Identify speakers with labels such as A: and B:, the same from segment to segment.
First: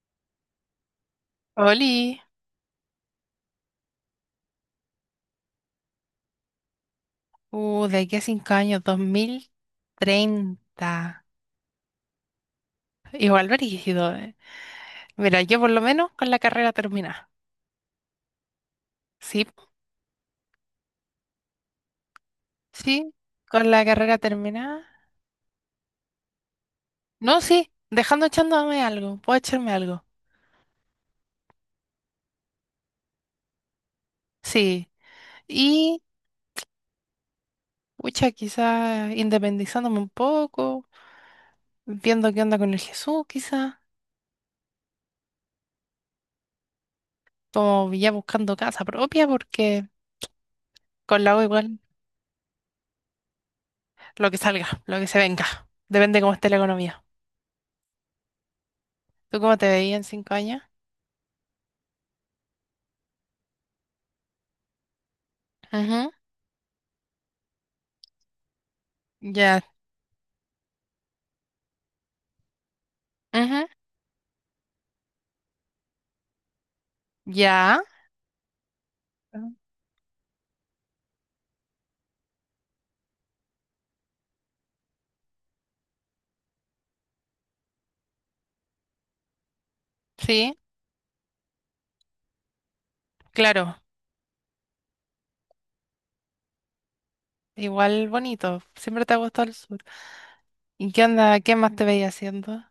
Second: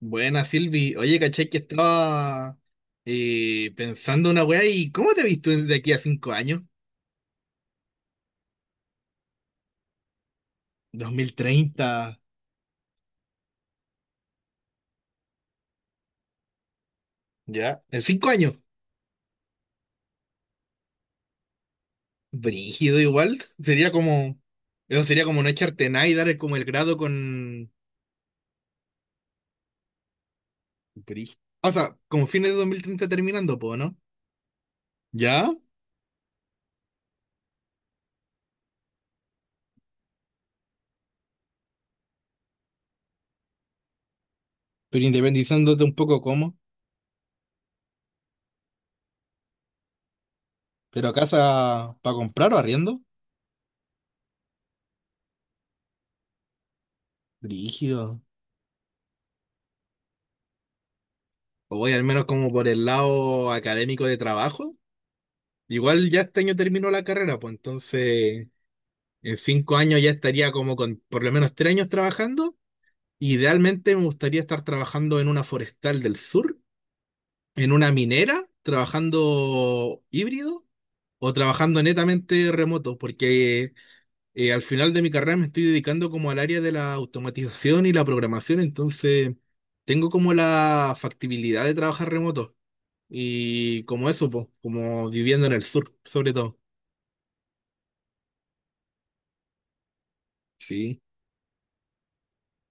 A: Buena, Silvi. Oye, caché que
B: Oli,
A: estaba pensando una weá. ¿Y cómo te has visto de aquí a 5 años?
B: de aquí a 5 años,
A: Dos
B: 2030.
A: mil treinta,
B: Igual brígido. Mira, yo por lo menos con la carrera terminada.
A: ya. En 5 años.
B: Sí,
A: Brígido
B: sí,
A: igual.
B: con la
A: Sería
B: carrera
A: como.
B: terminada.
A: Eso sería como no echarte nada y dar como el grado
B: No, sí,
A: con.
B: dejando echándome algo, puedo echarme algo.
A: brí- O sea, como fines de 2030 terminando, po, ¿no?
B: Sí.
A: Ya.
B: Y, pucha, quizás independizándome un poco, viendo qué onda con el Jesús, quizás,
A: Pero independizándote un poco, ¿cómo?
B: como ya buscando casa propia, porque
A: ¿Pero
B: con la
A: casa
B: U igual,
A: para comprar o arriendo?
B: lo que salga, lo que se venga. Depende cómo esté la economía.
A: Brígido.
B: ¿Tú cómo te veías en 5 años?
A: O voy al menos como por el lado académico de trabajo. Igual
B: Ujú.
A: ya este año terminó la carrera, pues entonces en
B: Ya.
A: 5 años ya estaría como con por lo menos 3 años trabajando.
B: Ujú.
A: Idealmente me gustaría estar trabajando en una forestal del sur, en
B: Ya.
A: una minera,
B: Ah.
A: trabajando híbrido o trabajando netamente remoto, porque al final de mi carrera me estoy dedicando como al área de la automatización y la programación, entonces tengo como
B: Sí.
A: la factibilidad de trabajar remoto,
B: Claro,
A: y como eso, pues, como viviendo en el sur, sobre todo.
B: igual bonito, siempre te ha gustado el sur. ¿Y
A: Sí.
B: qué onda, qué más te veía haciendo?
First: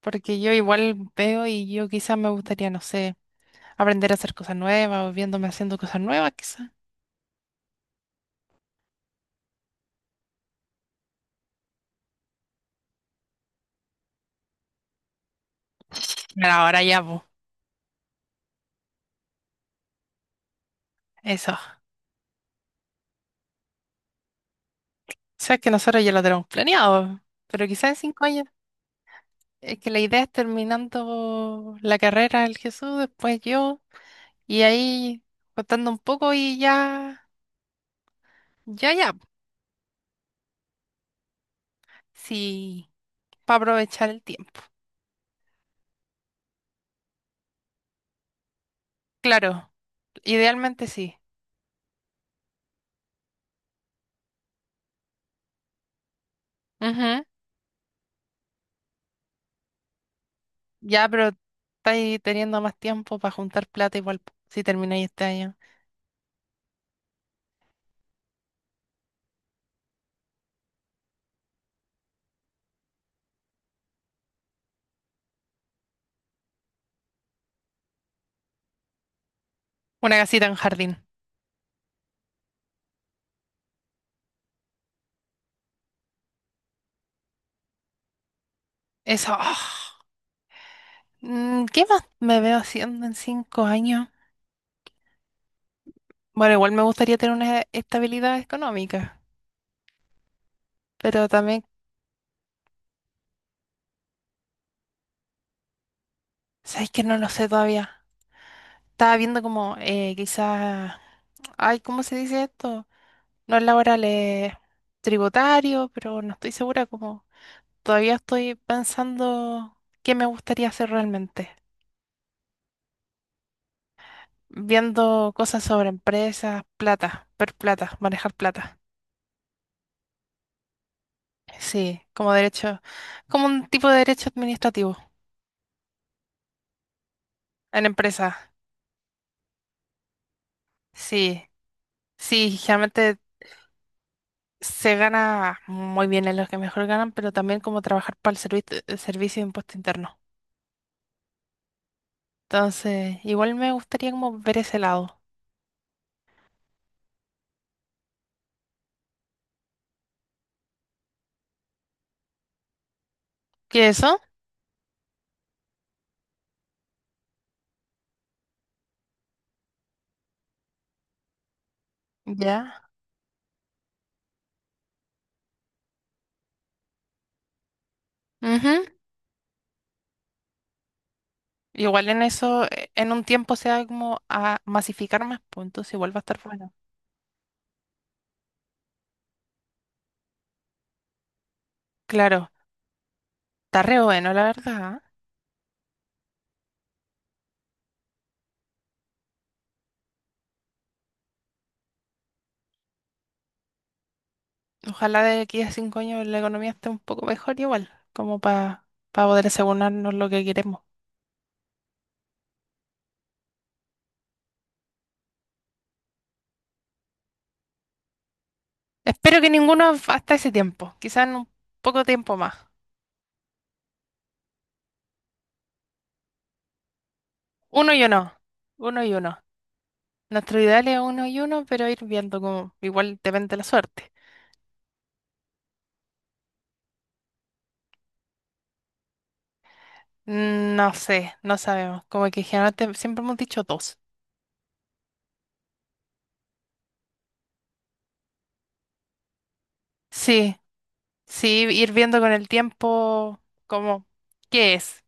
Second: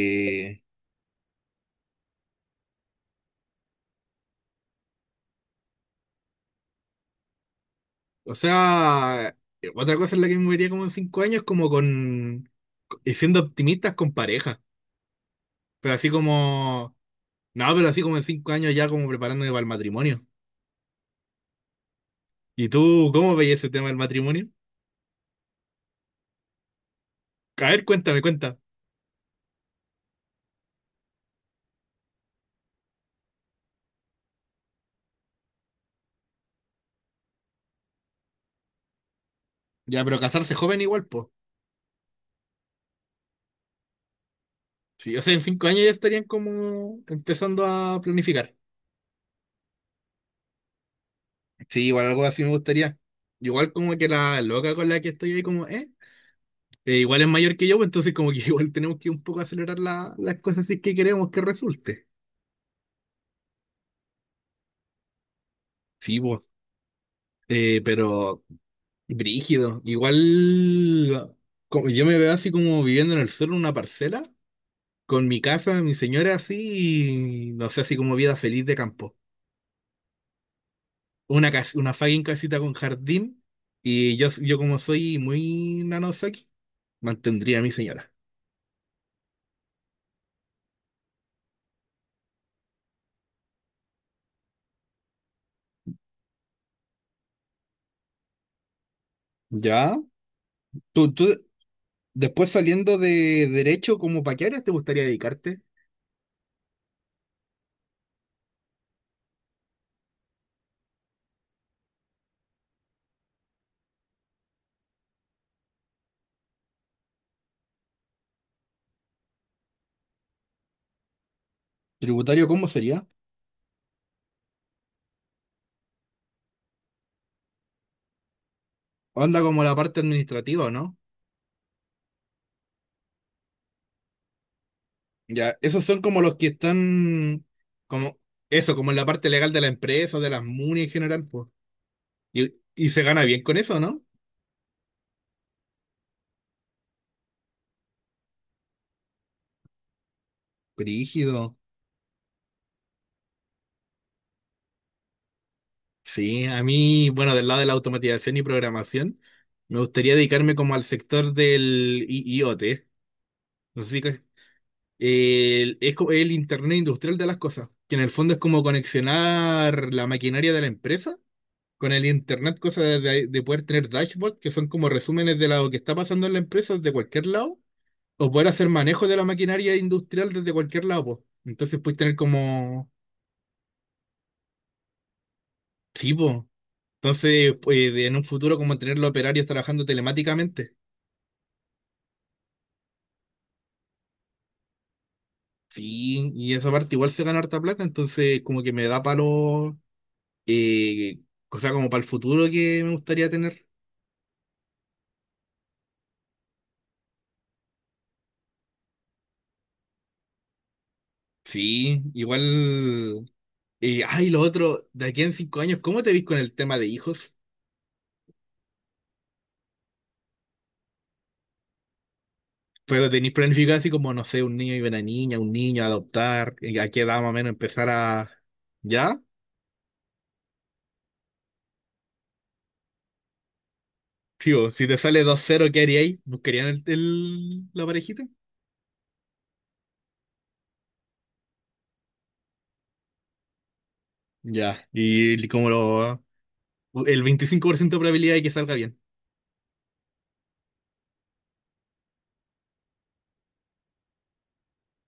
B: Porque yo igual veo y yo quizás me gustaría, no sé, aprender a hacer cosas nuevas o viéndome haciendo cosas nuevas quizás.
A: o sea, otra cosa en la que me moriría como en 5 años, como con, y siendo optimistas, con pareja. Pero así
B: Pero ahora
A: como,
B: ya, pues,
A: no, pero así como en 5 años ya como preparándome para el matrimonio.
B: eso.
A: ¿Y tú cómo veías ese tema del matrimonio?
B: Sabes que nosotros ya lo tenemos planeado, pero
A: A ver,
B: quizás en
A: cuéntame,
B: 5 años.
A: cuenta.
B: Es que la idea es terminando la carrera del Jesús, después yo, y ahí contando un poco y ya, ya, ya.
A: Ya, pero casarse joven igual, pues.
B: Sí. Para aprovechar el tiempo.
A: Sí, o sea, en 5 años ya estarían como empezando a planificar.
B: Claro, idealmente sí.
A: Sí, igual algo así me gustaría. Igual como que la loca con la que estoy ahí como, ¿eh? Igual
B: Ujú.
A: es mayor que yo, pues entonces como que igual tenemos que un poco acelerar las cosas si es que
B: Ya,
A: queremos
B: pero
A: que resulte.
B: estáis teniendo más tiempo para juntar plata igual po, si termináis este año.
A: Sí, pues. Pero brígido. Igual como, yo me veo así como viviendo en el sur en una parcela, con mi casa, mi señora así, y no sé, así como vida feliz de campo.
B: Una casita en jardín.
A: Una fucking casita con jardín, y yo, como soy muy nanosaki, mantendría a mi señora.
B: Eso. Ah. ¿Qué más me veo haciendo en 5 años? Bueno, igual me gustaría tener una estabilidad económica,
A: ¿Ya? ¿Tú,
B: pero también,
A: después saliendo de derecho, ¿como para qué áreas te gustaría dedicarte?
B: ¿sabéis que no lo sé todavía? Estaba viendo como quizás, ay, ¿cómo se dice esto? No es laboral, es tributario, pero no estoy segura como todavía estoy pensando qué me gustaría hacer realmente,
A: ¿Tributario cómo sería?
B: viendo cosas sobre empresas, plata, ver plata, manejar plata.
A: Anda como la parte administrativa, ¿o no?
B: Sí, como derecho, como un tipo de derecho administrativo
A: Ya, esos son como los que están,
B: en
A: como,
B: empresas.
A: eso, como en la parte legal de la empresa, de las MUNI en general,
B: Sí,
A: pues. Y,
B: sí,
A: y se
B: generalmente
A: gana bien con eso, ¿no?
B: se gana muy bien en los que mejor ganan, pero también como trabajar para el el servicio de impuesto interno.
A: Brígido.
B: Entonces, igual me gustaría como ver ese lado.
A: Sí, a mí, bueno, del lado de la automatización y programación, me gustaría dedicarme como al sector del IoT. No
B: ¿Qué
A: sé
B: es
A: si
B: eso?
A: el, es el Internet Industrial de las cosas, que en el fondo es como conexionar la maquinaria de la empresa con el internet,
B: Ya.
A: cosa de poder tener dashboards, que son como resúmenes de lo que está pasando en la empresa de cualquier lado, o poder hacer
B: Ujú.
A: manejo de la maquinaria industrial desde cualquier lado, po. Entonces puedes
B: Igual
A: tener
B: en eso,
A: como,
B: en un tiempo se va como a masificar más, pues entonces
A: sí,
B: igual va a estar
A: po.
B: bueno.
A: Entonces, pues, en un futuro, como tener los operarios trabajando telemáticamente.
B: Claro, está re bueno, la verdad.
A: Sí, y esa parte igual se gana harta plata, entonces como que me da palo, eh, cosa como para el futuro que me gustaría tener.
B: ¿Eh? Ojalá de aquí a cinco años la economía esté un poco mejor igual, como para poder asegurarnos lo que queremos.
A: Sí, igual, ay, lo otro, de aquí en 5 años, ¿cómo te ves con el tema de hijos?
B: Espero que ninguno hasta ese tiempo, quizás en un poco tiempo más.
A: Pero tenéis planificado así como, no sé, un niño y una niña, un niño, adoptar, ¿a qué edad más o menos empezar
B: Uno y
A: a...?
B: uno, uno y
A: ¿Ya?
B: uno. Nuestro ideal es uno y uno, pero ir viendo como igual depende de la suerte.
A: Tío, si te sale 2-0, ¿qué haríais? ¿Buscarían el, la parejita?
B: No sé, no sabemos, como que generalmente siempre hemos dicho dos.
A: Ya, y como lo... El 25% de probabilidad de que salga bien.
B: Sí. Sí, ir viendo con el tiempo como qué es,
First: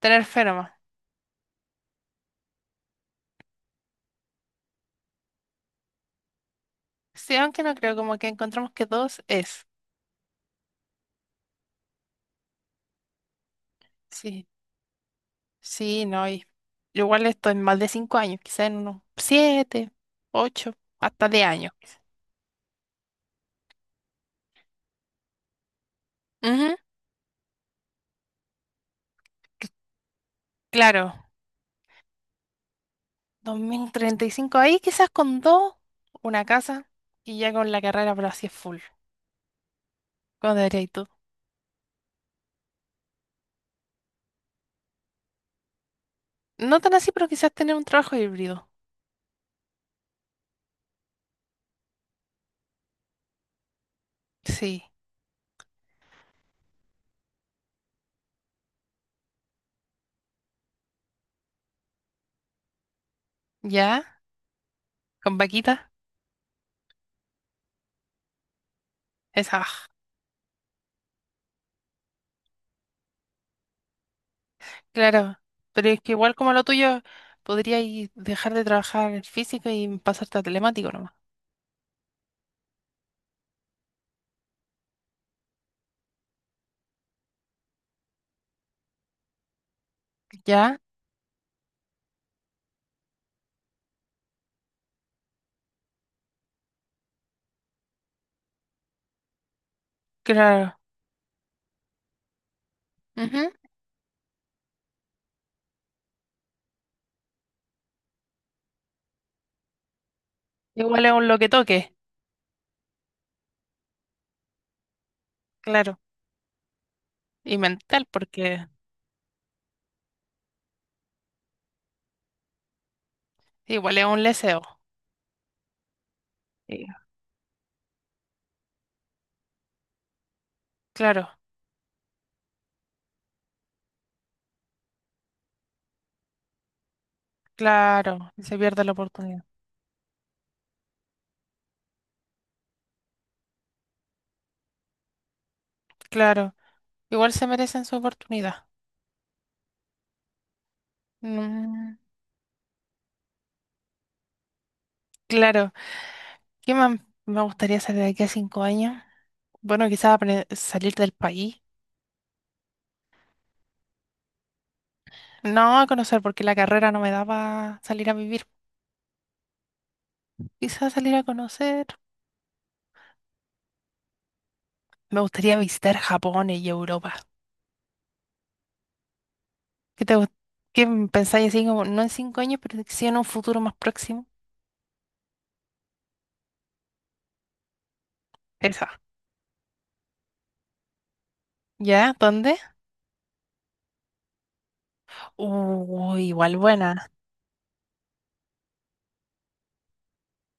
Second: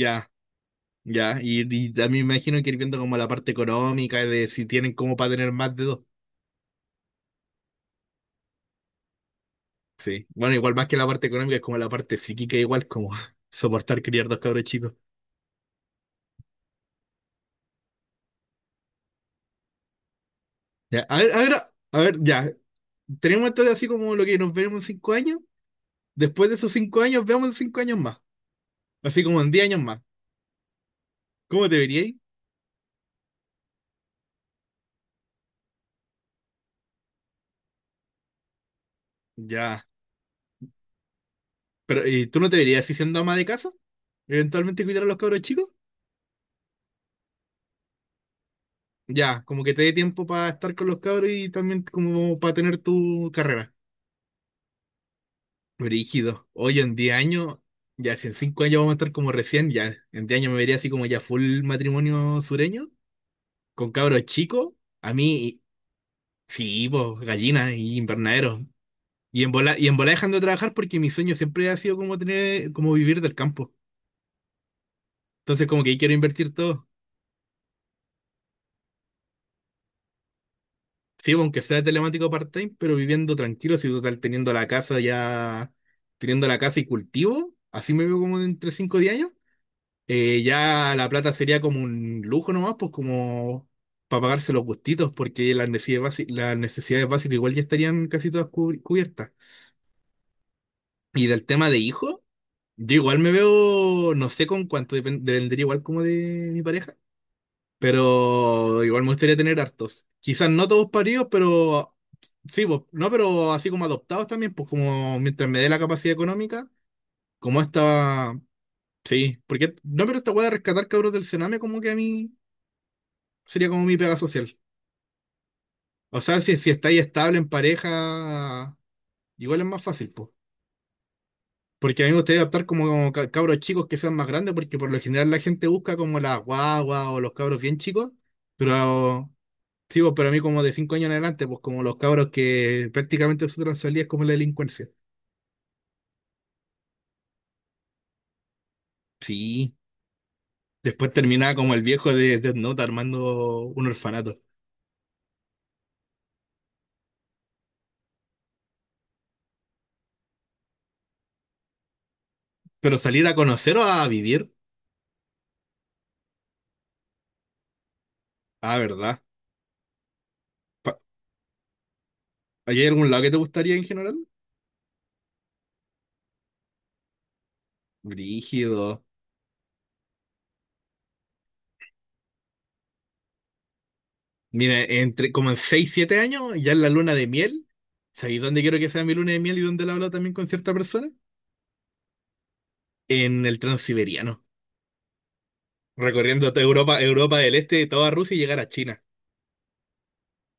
B: tener fe nomás.
A: ya, y también me imagino que ir viendo como la parte económica, de si tienen como para tener más de dos.
B: Sí, aunque no creo, como que encontramos que dos es.
A: Sí, bueno, igual más que la parte económica, es como la parte psíquica, igual como soportar criar dos
B: Sí,
A: cabros chicos.
B: sí, no, y igual esto en más de 5 años, quizá en unos 7, 8,
A: Ya, a
B: hasta
A: ver, a
B: de
A: ver,
B: años. Quizá.
A: a ver, ya, tenemos esto de así como lo que nos veremos en 5 años. Después de esos
B: Ujú,
A: 5 años, veamos en 5 años más. Así como en 10 años más.
B: claro,
A: ¿Cómo te veríais?
B: 2035 ahí quizás con dos, una casa y ya con la carrera, pero así es full.
A: Ya.
B: ¿Cómo debería ir tú?
A: Pero, ¿y tú no te verías así siendo ama de casa? ¿Eventualmente cuidar a los cabros chicos?
B: No tan así, pero quizás tener un trabajo híbrido.
A: Ya, como que te dé tiempo para estar con los cabros, y también como para tener tu carrera.
B: Sí,
A: Brígido. Oye, en 10 años, ya, si en 5 años vamos a estar como recién, ya en 10 años me vería así como ya full matrimonio sureño, con
B: ya,
A: cabros chicos. A
B: con
A: mí,
B: vaquita,
A: sí, pues gallinas y invernaderos. Y en
B: esa. Ah.
A: bola, y en bola, dejando de trabajar, porque mi sueño siempre ha sido como tener, como vivir del campo.
B: Claro,
A: Entonces como
B: pero
A: que ahí
B: es
A: quiero
B: que igual
A: invertir
B: como lo
A: todo.
B: tuyo, podrías dejar de trabajar físico y pasarte a telemático nomás.
A: Sí, pues, aunque sea telemático part-time, pero viviendo tranquilo, si total teniendo la casa ya, teniendo la casa y cultivo, así me veo como entre 5 o 10 años. eh,
B: ¿Ya?
A: ya la plata sería como un lujo nomás, pues como para pagarse los gustitos, porque las necesidades, las necesidades básicas igual ya estarían casi todas cubiertas.
B: Claro.
A: Y del tema de hijo, yo igual me
B: Ujú.
A: veo, no sé con cuánto, dependería igual como de mi pareja. Pero igual me gustaría tener hartos. Quizás no todos
B: Igual es
A: paridos,
B: un lo que toque,
A: pero sí, pues, no, pero así como adoptados también, pues como mientras me dé la
B: claro.
A: capacidad económica,
B: Y
A: como
B: mental,
A: esta,
B: porque
A: sí, porque no, pero esta weá de rescatar cabros del Sename como que a mí sería como mi
B: igual es
A: pega
B: un
A: social.
B: leseo.
A: O sea, si
B: Sí.
A: estáis estable en pareja, igual es más fácil, pues.
B: Claro,
A: Porque a mí me gustaría adoptar como, cabros chicos que sean más grandes, porque por lo general la gente busca como la guagua o los cabros bien chicos,
B: claro. Y se pierde la
A: pero...
B: oportunidad.
A: Sí, pues, pero a mí como de 5 años en adelante, pues como los cabros que prácticamente su salía es como la delincuencia.
B: Claro. Igual se merecen su oportunidad.
A: Sí. Después terminaba como el
B: Mm,
A: viejo de Death Note armando un orfanato.
B: claro. ¿Qué más me gustaría hacer de aquí a 5 años? Bueno, quizás salir del país.
A: ¿Pero salir a conocer o a vivir?
B: No, a conocer, porque la carrera no me daba salir a vivir.
A: Ah, ¿verdad?
B: Quizás
A: Pa-
B: salir a conocer.
A: ¿Hay algún lado que te gustaría en general?
B: Me gustaría visitar Japón y Europa.
A: Brígido.
B: ¿Qué te, gu- qué pensáis así como, no en 5 años, pero sí en un futuro más próximo?
A: Mira, entre como en 6 7 años, ya en la luna de miel. ¿Sabéis dónde quiero que
B: Esa.
A: sea mi luna de miel, y dónde la hablo también con cierta persona?
B: ¿Ya? ¿Dónde?
A: En el Transiberiano.
B: Uy,
A: Recorriendo
B: igual
A: toda Europa,
B: buena.
A: Europa del Este, toda Rusia, y llegar a China.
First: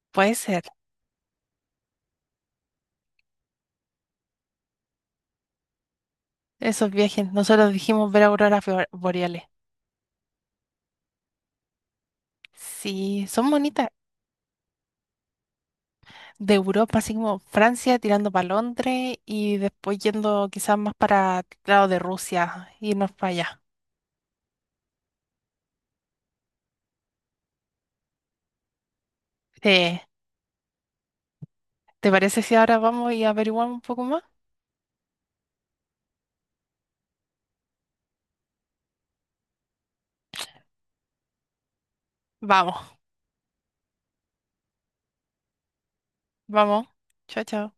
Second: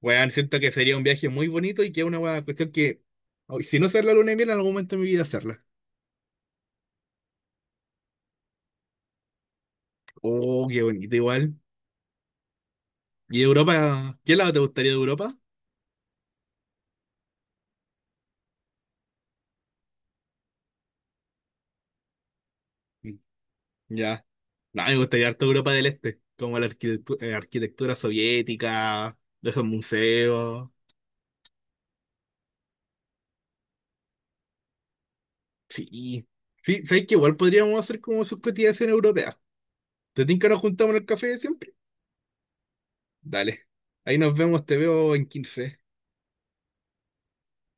A: Weón,
B: Puede
A: siento
B: ser.
A: que sería un viaje muy bonito, y que es una weá, cuestión que, oh, si no hacer la luna de miel, en algún momento de mi vida hacerla.
B: Esos viajes. Nosotros dijimos ver auroras boreales.
A: Oh, qué bonito igual.
B: Sí,
A: ¿Y
B: son bonitas.
A: Europa? ¿Qué lado te gustaría de Europa?
B: De Europa, así como Francia, tirando para Londres y después yendo quizás más para el lado de Rusia, irnos
A: Mm.
B: para allá.
A: Ya. No, me gustaría harto Europa del Este, como la arquitectura soviética, de esos
B: Sí.
A: museos.
B: ¿Te parece si ahora vamos y averiguamos un poco más?
A: Sí. Sí, ¿sabes qué? Igual podríamos hacer como sus cotizaciones europeas. ¿Te tinca nos juntamos en el café de siempre?
B: Vamos.
A: Dale. Ahí nos vemos, te veo en 15
B: Vamos. Chao, chao.